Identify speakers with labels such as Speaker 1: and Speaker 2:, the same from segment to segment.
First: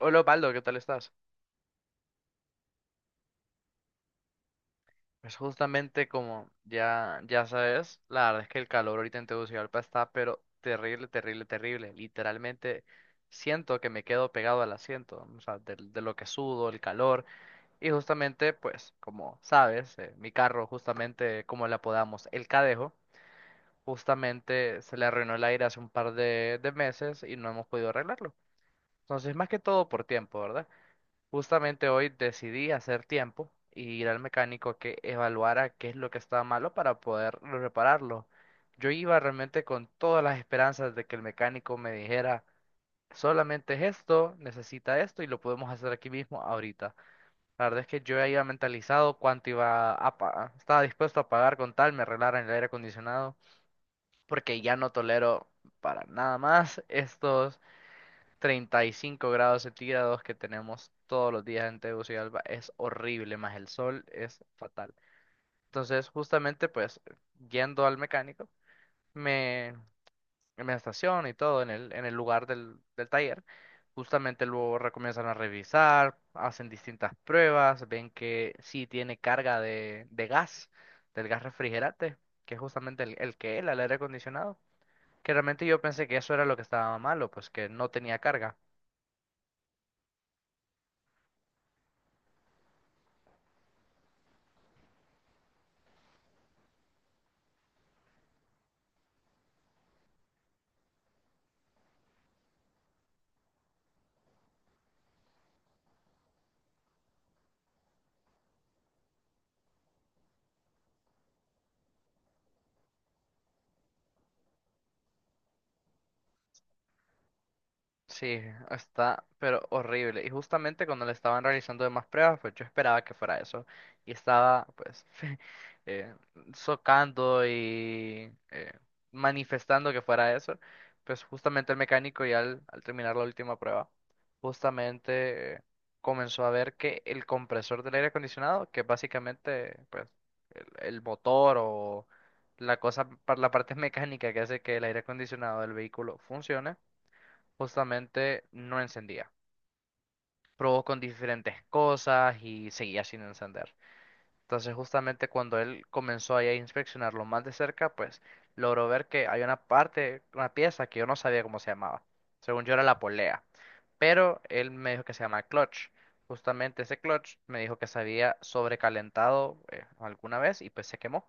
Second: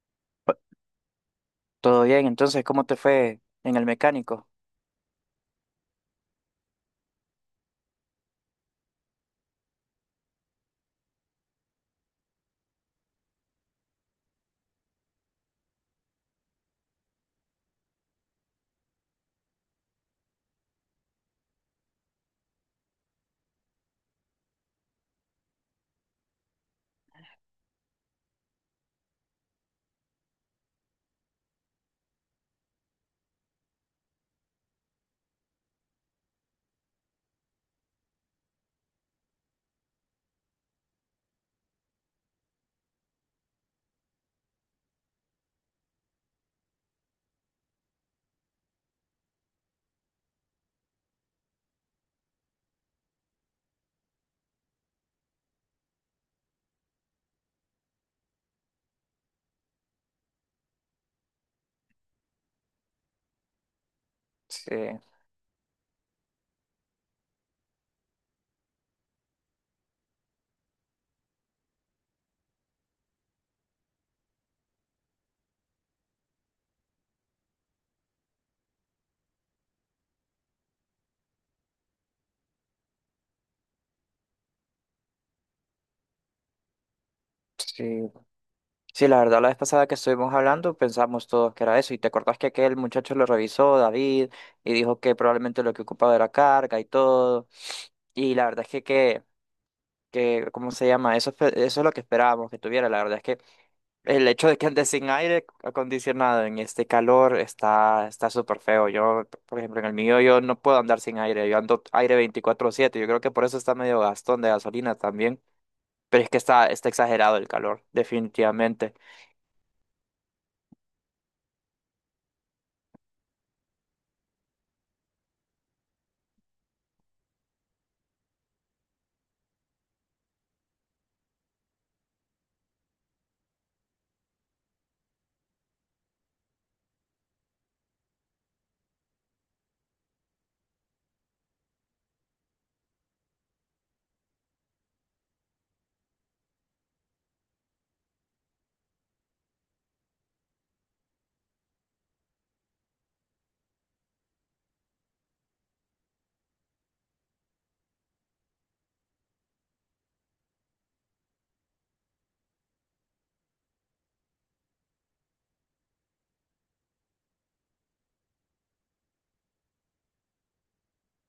Speaker 1: Hola, Paldo, ¿qué tal estás?
Speaker 2: Todo bien, entonces, ¿cómo te fue en el mecánico?
Speaker 1: Pues justamente como ya sabes, la verdad es que el calor ahorita en Tegucigalpa está, pero terrible, terrible, terrible. Literalmente siento que me quedo pegado al asiento, o sea, de lo que sudo, el calor. Y justamente, pues, como sabes, mi carro, justamente, como la apodamos, el Cadejo, justamente se le arruinó el aire hace un par de meses y no hemos podido arreglarlo. Entonces, más que todo por tiempo, ¿verdad? Justamente hoy decidí hacer tiempo y ir al mecánico a que evaluara qué es lo que estaba malo para poder repararlo. Yo iba realmente con todas las esperanzas de que el mecánico me dijera, solamente es esto, necesita esto y lo podemos hacer aquí mismo ahorita. La verdad es que yo ya iba mentalizado cuánto iba a pagar, estaba dispuesto a pagar con tal me arreglaran el aire acondicionado, porque ya no tolero para nada más estos 35 grados centígrados que tenemos todos los días en Tegucigalpa es horrible, más el sol es
Speaker 2: Sí,
Speaker 1: fatal. Entonces, justamente, pues, yendo al mecánico, me, me estaciono y todo en en el lugar del taller. Justamente luego comienzan a revisar, hacen distintas pruebas, ven que sí tiene carga de gas, del gas refrigerante, que es justamente el aire acondicionado. Que realmente yo pensé que eso era lo que estaba malo, pues que no
Speaker 2: sí,
Speaker 1: tenía carga.
Speaker 2: sí, la verdad, la vez pasada que estuvimos hablando pensamos todos que era eso, y te acordás que aquel muchacho lo revisó, David, y dijo que probablemente lo que ocupaba era carga y todo, y la verdad es que ¿cómo se llama? Eso, eso es lo que esperábamos que tuviera. La verdad es que el hecho de que andes sin aire acondicionado en este calor está súper feo. Yo, por ejemplo, en el mío yo no puedo andar sin aire. Yo ando aire 24/7. Yo creo que por eso está medio gastón de gasolina también. Pero es que está exagerado el calor,
Speaker 1: Sí,
Speaker 2: definitivamente.
Speaker 1: está, pero horrible. Y justamente cuando le estaban realizando demás pruebas, pues yo esperaba que fuera eso. Y estaba, pues, eh, socando y manifestando que fuera eso. Pues justamente el mecánico ya al terminar la última prueba, justamente comenzó a ver que el compresor del aire acondicionado, que es básicamente, pues, el, el motor o la cosa, la parte mecánica que hace que el aire acondicionado del vehículo funcione, justamente no encendía. Probó con diferentes cosas y seguía sin encender. Entonces, justamente cuando él comenzó ahí a inspeccionarlo más de cerca, pues logró ver que hay una parte, una pieza que yo no sabía cómo se llamaba. Según yo era la polea, pero él me dijo que se llama clutch. Justamente ese clutch me dijo que se había sobrecalentado alguna vez y pues se quemó.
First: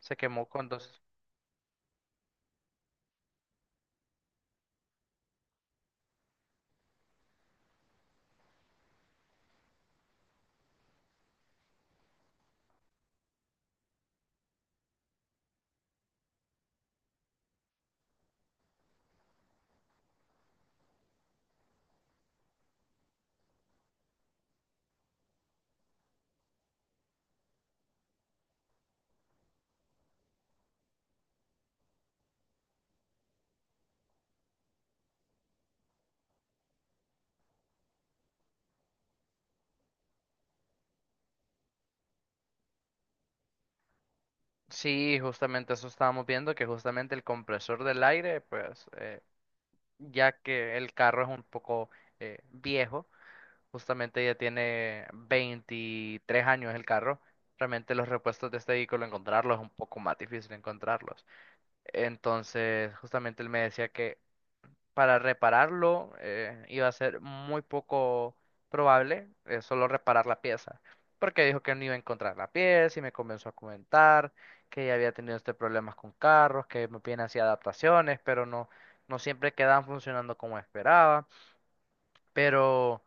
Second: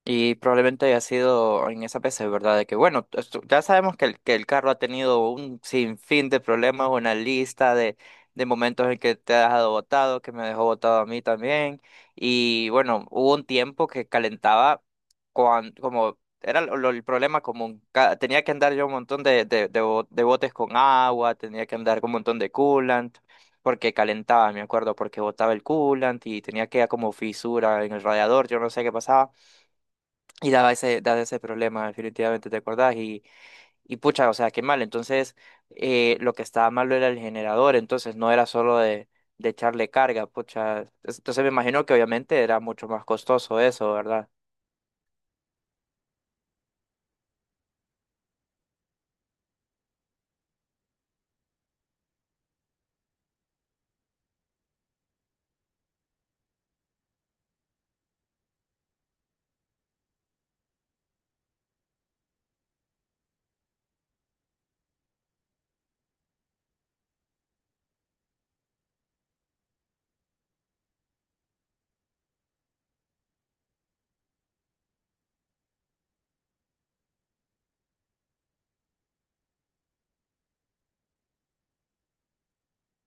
Speaker 1: Se
Speaker 2: Y
Speaker 1: quemó con
Speaker 2: probablemente haya
Speaker 1: dos...
Speaker 2: sido en esa PC, ¿verdad? De que, bueno, ya sabemos que que el carro ha tenido un sinfín de problemas, una lista de, momentos en que te ha dejado botado, que me dejó botado a mí también. Y bueno, hubo un tiempo que calentaba cuan- como era lo- el problema común. Tenía que andar yo un montón de botes con agua, tenía que andar con un montón de coolant, porque calentaba, me acuerdo, porque botaba el coolant y tenía que como fisura en el radiador, yo no sé qué pasaba. Y daba ese problema, definitivamente, ¿te acordás? Y pucha, o sea, qué mal. Entonces, lo que estaba malo era el generador, entonces no era solo de echarle carga, pucha. Entonces me imagino que obviamente era mucho más costoso eso, ¿verdad?
Speaker 1: Sí, justamente eso estábamos viendo, que justamente el compresor del aire, pues, ya que el carro es un poco viejo, justamente ya tiene 23 años el carro, realmente los repuestos de este vehículo encontrarlos es un poco más difícil encontrarlos. Entonces, justamente él me decía que para repararlo iba a ser muy poco probable solo reparar la pieza, porque dijo que no iba a encontrar la pieza y me comenzó a comentar que ya había tenido este problemas con carros, que me piden hacía adaptaciones, pero no, no siempre quedaban funcionando como esperaba. Pero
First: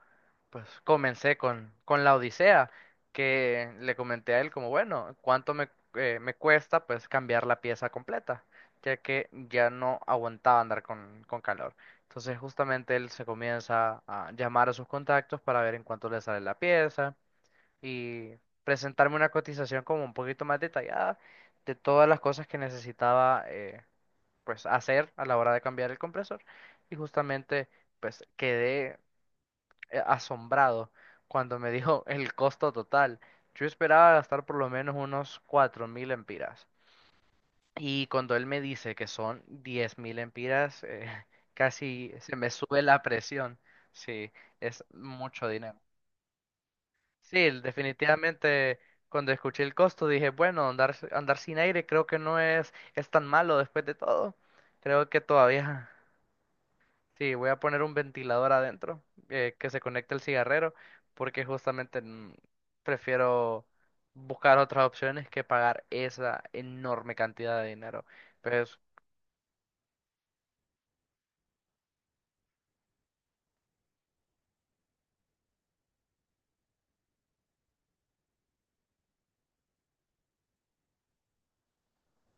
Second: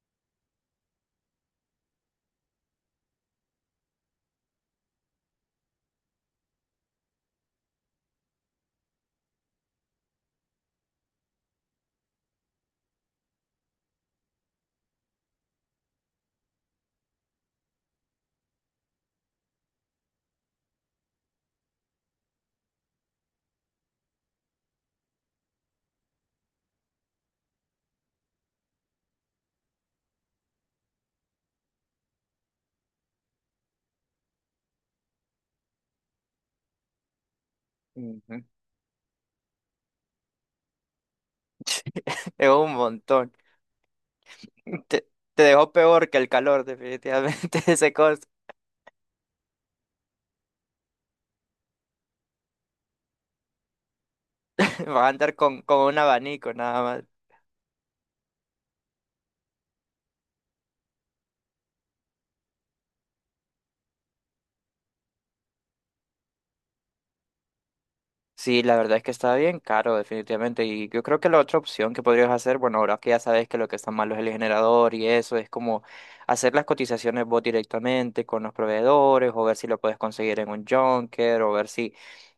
Speaker 1: pues comencé con la Odisea, que le comenté a él como, bueno, ¿cuánto me cuesta pues cambiar la pieza completa? Ya que ya no aguantaba andar con calor. Entonces justamente él se comienza a llamar a sus contactos para ver en cuánto le sale la pieza y presentarme una cotización como un poquito más detallada de todas las cosas que necesitaba pues hacer a la hora de cambiar el compresor. Y justamente pues quedé asombrado cuando me dijo el costo total. Yo esperaba gastar por lo menos unos 4.000 empiras. Y cuando
Speaker 2: Ujú.
Speaker 1: él me dice que son 10.000 empiras, casi se
Speaker 2: Es
Speaker 1: me
Speaker 2: un
Speaker 1: sube la
Speaker 2: montón.
Speaker 1: presión. Sí, es
Speaker 2: Te, te
Speaker 1: mucho
Speaker 2: dejó
Speaker 1: dinero.
Speaker 2: peor que el calor,
Speaker 1: Sí,
Speaker 2: definitivamente, ese costo.
Speaker 1: definitivamente cuando escuché el costo dije, bueno, andar, andar sin aire creo que no es, es tan malo después de todo.
Speaker 2: Vas
Speaker 1: Creo
Speaker 2: a
Speaker 1: que
Speaker 2: andar con
Speaker 1: todavía.
Speaker 2: un abanico nada.
Speaker 1: Sí, voy a poner un ventilador adentro que se conecte al cigarrero porque justamente prefiero buscar otras opciones que pagar esa enorme cantidad de dinero.
Speaker 2: Sí, la
Speaker 1: Pues
Speaker 2: verdad es que está bien caro, definitivamente. Y yo creo que la otra opción que podrías hacer, bueno, ahora que ya sabes que lo que está malo es el generador y eso, es como hacer las cotizaciones vos directamente con los proveedores o ver si lo puedes conseguir en un junker o ver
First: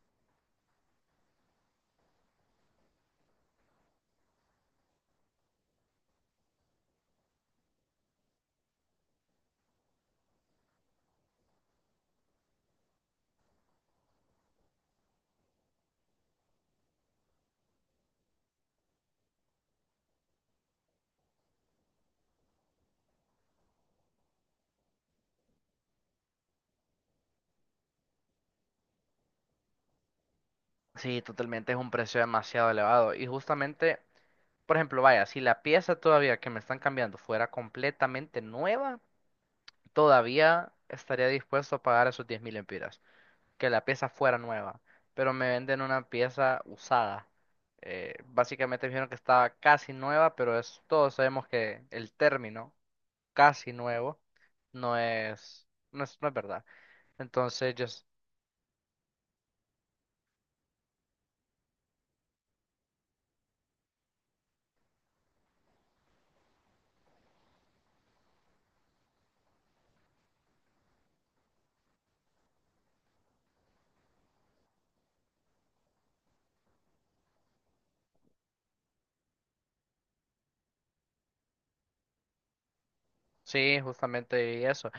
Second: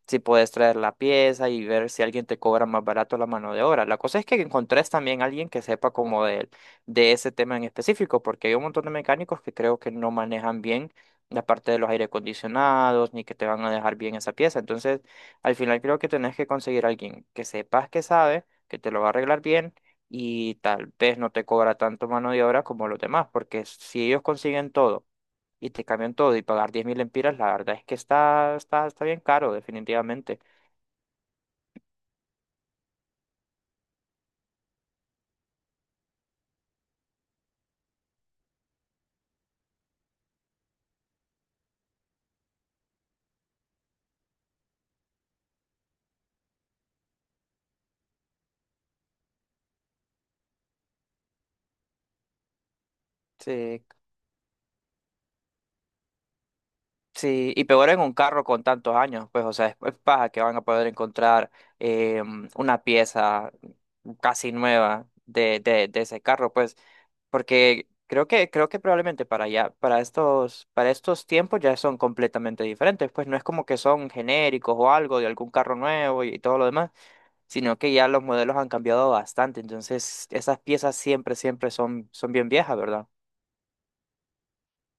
Speaker 2: si puedes traer la pieza y ver si alguien te cobra más barato la mano de obra. La cosa es que encontrés también a alguien que sepa como de ese tema en específico, porque hay un montón de mecánicos que creo que no manejan bien la parte de los aire acondicionados ni que te van a dejar bien esa pieza. Entonces... Al final creo que tenés que conseguir a alguien que sepas que sabe, que te lo va a arreglar bien y tal vez no te cobra tanto mano de obra como los demás, porque si ellos consiguen todo y te cambian todo y pagar 10.000 lempiras, la verdad es que está bien caro, definitivamente.
Speaker 1: sí, totalmente es un precio demasiado elevado. Y justamente, por ejemplo, vaya, si la pieza todavía que me están cambiando fuera completamente nueva, todavía estaría dispuesto a pagar esos 10.000 mil que la pieza fuera nueva, pero me venden una pieza usada. Básicamente me dijeron que estaba casi nueva, pero es, todos sabemos que el término casi
Speaker 2: Sí.
Speaker 1: nuevo no es, no es verdad.
Speaker 2: Sí, y
Speaker 1: Entonces, yo,
Speaker 2: peor en un carro con tantos años, pues, o sea, es paja que van a poder encontrar eh, una pieza casi nueva de ese carro, pues, porque creo que probablemente para ya, para estos tiempos ya son completamente diferentes, pues no es como que son genéricos o algo de algún carro nuevo y todo lo demás, sino que ya los modelos han cambiado bastante, entonces esas piezas siempre, siempre son bien viejas, ¿verdad?
Speaker 1: sí, justamente y eso.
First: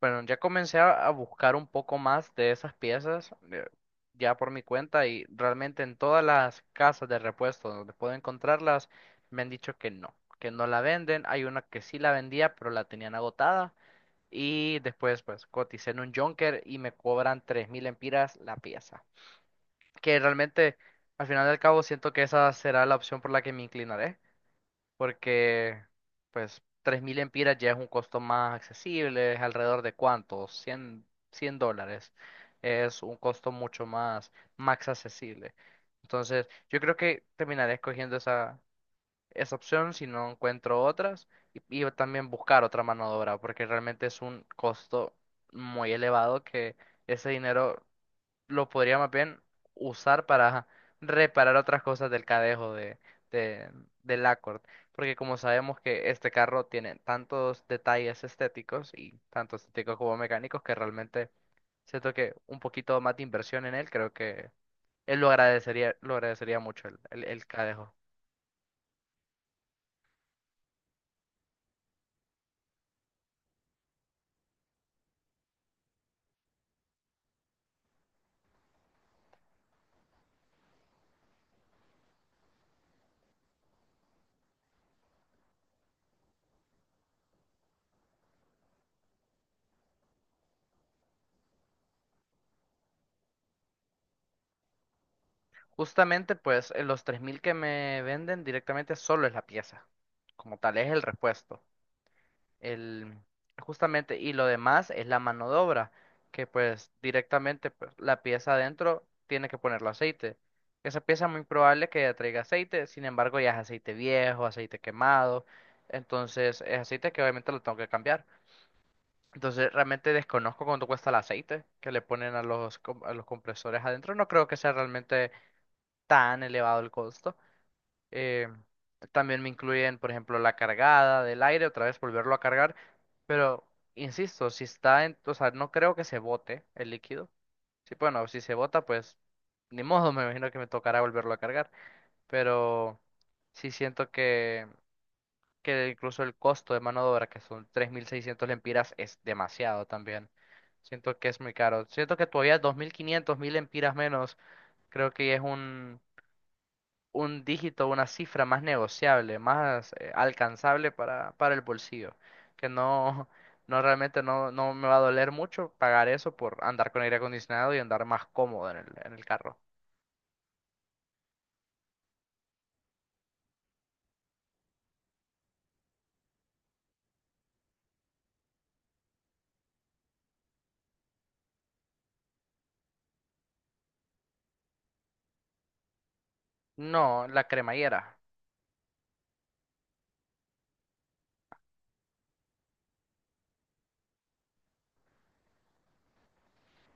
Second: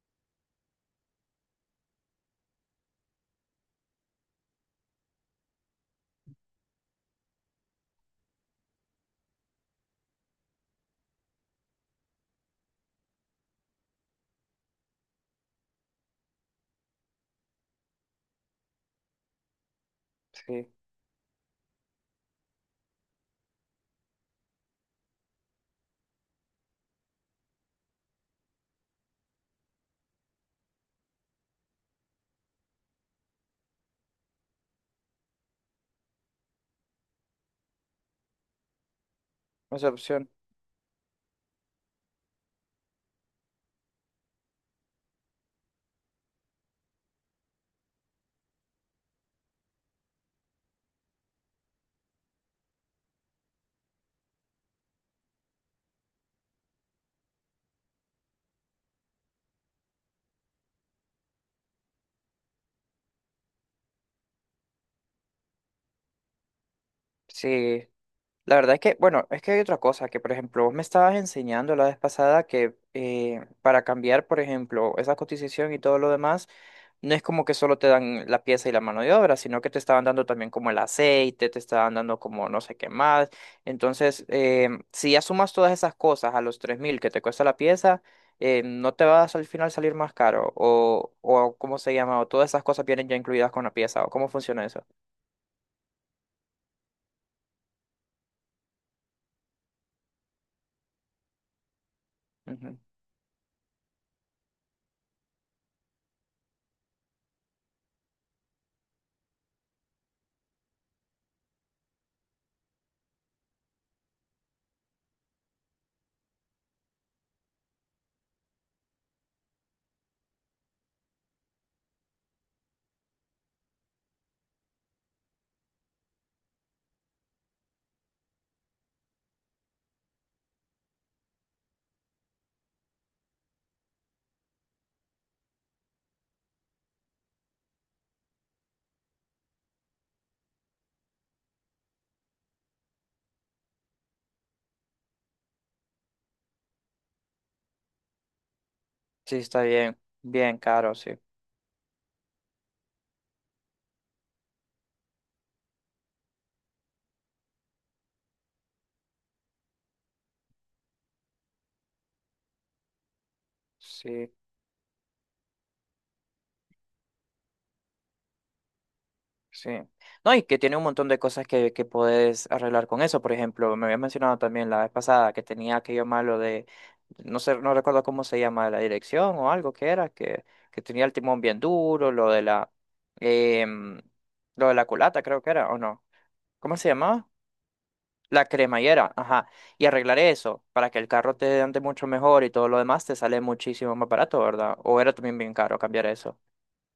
Speaker 1: Bueno, ya comencé a buscar un poco más de esas piezas ya por mi cuenta y realmente en todas las casas de repuesto donde puedo encontrarlas me han dicho que no la venden. Hay una que sí la vendía, pero la tenían agotada. Y después, pues, coticé en un Junker y me cobran 3.000 empiras la pieza. Que
Speaker 2: Sí,
Speaker 1: realmente, al final del cabo, siento que esa será la opción por la que me inclinaré. Porque, pues, 3.000 empiras ya es un costo más accesible. Es alrededor de ¿cuánto? 100, 100 dólares. Es un costo mucho más, más accesible. Entonces, yo creo que terminaré escogiendo esa
Speaker 2: esa
Speaker 1: opción si no
Speaker 2: opción.
Speaker 1: encuentro otras y también buscar otra mano de obra porque realmente es un costo muy elevado que ese dinero lo podría más bien usar para reparar otras cosas del cadejo de, del Accord porque como sabemos que este carro tiene tantos detalles estéticos y tanto estéticos como mecánicos que realmente siento que un poquito más de inversión en él creo que él lo agradecería mucho el
Speaker 2: Sí.
Speaker 1: cadejo.
Speaker 2: La verdad es que, bueno, es que hay otra cosa que, por ejemplo, vos me estabas enseñando la vez pasada que para cambiar, por ejemplo, esa cotización y todo lo demás, no es como que solo te dan la pieza y la mano de obra, sino que te estaban dando también como el aceite, te estaban dando como no sé qué más. Entonces, si ya sumas todas esas cosas a los 3.000 que te cuesta la pieza, no te vas al final salir más caro o ¿cómo se llama? O todas esas cosas vienen ya incluidas con la pieza o cómo funciona eso.
Speaker 1: Justamente, pues los 3.000 que me venden directamente solo es la pieza, como tal, es el repuesto.
Speaker 2: Ujú.
Speaker 1: El, Justamente, y lo demás es la mano de obra, que pues directamente pues, la pieza adentro tiene que ponerlo aceite. Esa pieza muy probable que ya traiga aceite, sin embargo ya es aceite viejo, aceite quemado, entonces es aceite que obviamente lo tengo que cambiar. Entonces realmente desconozco cuánto cuesta el aceite que le ponen a los, a los compresores adentro, no creo que sea realmente tan elevado el costo. Eh, También me incluyen, por ejemplo, la cargada del aire, otra vez volverlo a cargar. Pero, insisto, si está en, o sea, no creo que se bote el líquido. Sí, bueno, si se bota, pues ni modo, me imagino que me tocará volverlo a cargar. Pero sí siento que, incluso el costo de mano de obra, que son 3.600 lempiras, es
Speaker 2: Sí, está
Speaker 1: demasiado
Speaker 2: bien,
Speaker 1: también.
Speaker 2: bien caro,
Speaker 1: Siento
Speaker 2: sí.
Speaker 1: que es muy caro. Siento que todavía 2.500, 1.000 lempiras menos, creo que es un dígito, una cifra más negociable, más alcanzable para el bolsillo, que no, no realmente
Speaker 2: Sí.
Speaker 1: no, no me va a doler mucho pagar eso por andar con aire acondicionado y andar más cómodo en en el carro.
Speaker 2: Sí. No, y que tiene un montón de cosas que puedes arreglar con eso. Por ejemplo, me habías mencionado también la vez pasada que tenía aquello malo de, no sé, no recuerdo cómo se llama, la dirección o algo que era, que tenía el timón bien duro, lo de em, lo de la culata creo que era, ¿o no? ¿Cómo se
Speaker 1: No,
Speaker 2: llamaba?
Speaker 1: la cremallera.
Speaker 2: La cremallera, ajá. Y arreglar eso para que el carro te ande mucho mejor y todo lo demás te sale muchísimo más barato, ¿verdad? O era también bien caro cambiar eso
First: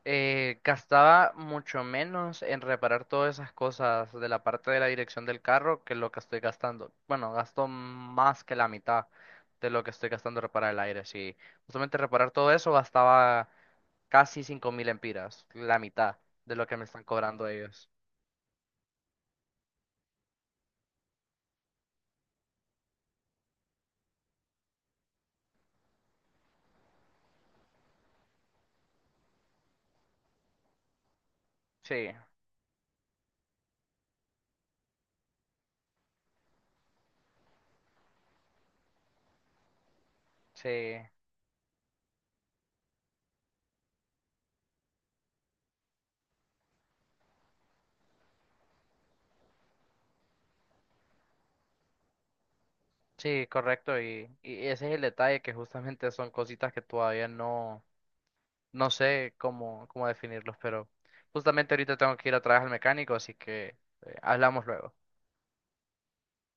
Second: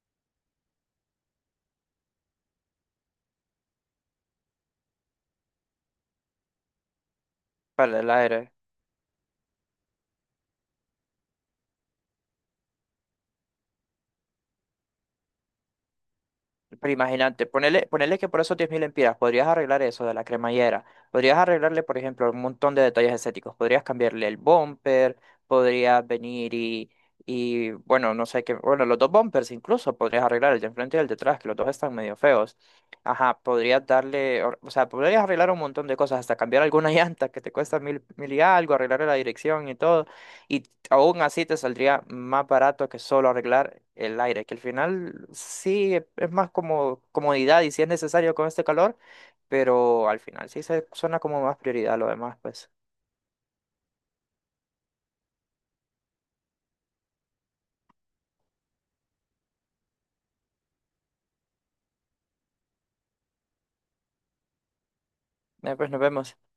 Speaker 1: Gastaba mucho menos en reparar todas esas cosas de la parte de la dirección del carro que lo que estoy gastando. Bueno, gasto
Speaker 2: para el
Speaker 1: más
Speaker 2: aire.
Speaker 1: que la mitad de lo que estoy gastando en reparar el aire. Sí, justamente reparar todo eso gastaba casi 5.000 empiras, la mitad de lo que me
Speaker 2: Pero
Speaker 1: están
Speaker 2: imagínate,
Speaker 1: cobrando
Speaker 2: ponele,
Speaker 1: ellos.
Speaker 2: ponele que por esos 10.000 empiras podrías arreglar eso de la cremallera, podrías arreglarle, por ejemplo, un montón de detalles estéticos, podrías cambiarle el bumper, podrías venir y bueno, no sé qué, bueno, los dos bumpers incluso podrías arreglar el de enfrente y el de atrás, que los dos están
Speaker 1: Sí,
Speaker 2: medio feos. Ajá, podrías darle, o sea, podrías arreglar un montón de cosas, hasta cambiar alguna llanta que te cuesta mil y algo, arreglar la dirección y todo. Y
Speaker 1: sí,
Speaker 2: aún así te saldría más barato que solo arreglar el aire, que al final sí es más como comodidad y si es necesario con este calor, pero al final sí se suena como más prioridad lo demás, pues.
Speaker 1: sí, correcto. Y ese es el detalle, que justamente son cositas que todavía no, no sé cómo, cómo definirlos, pero justamente ahorita tengo que ir a trabajar al mecánico, así que hablamos luego.
Speaker 2: Pues nos vemos.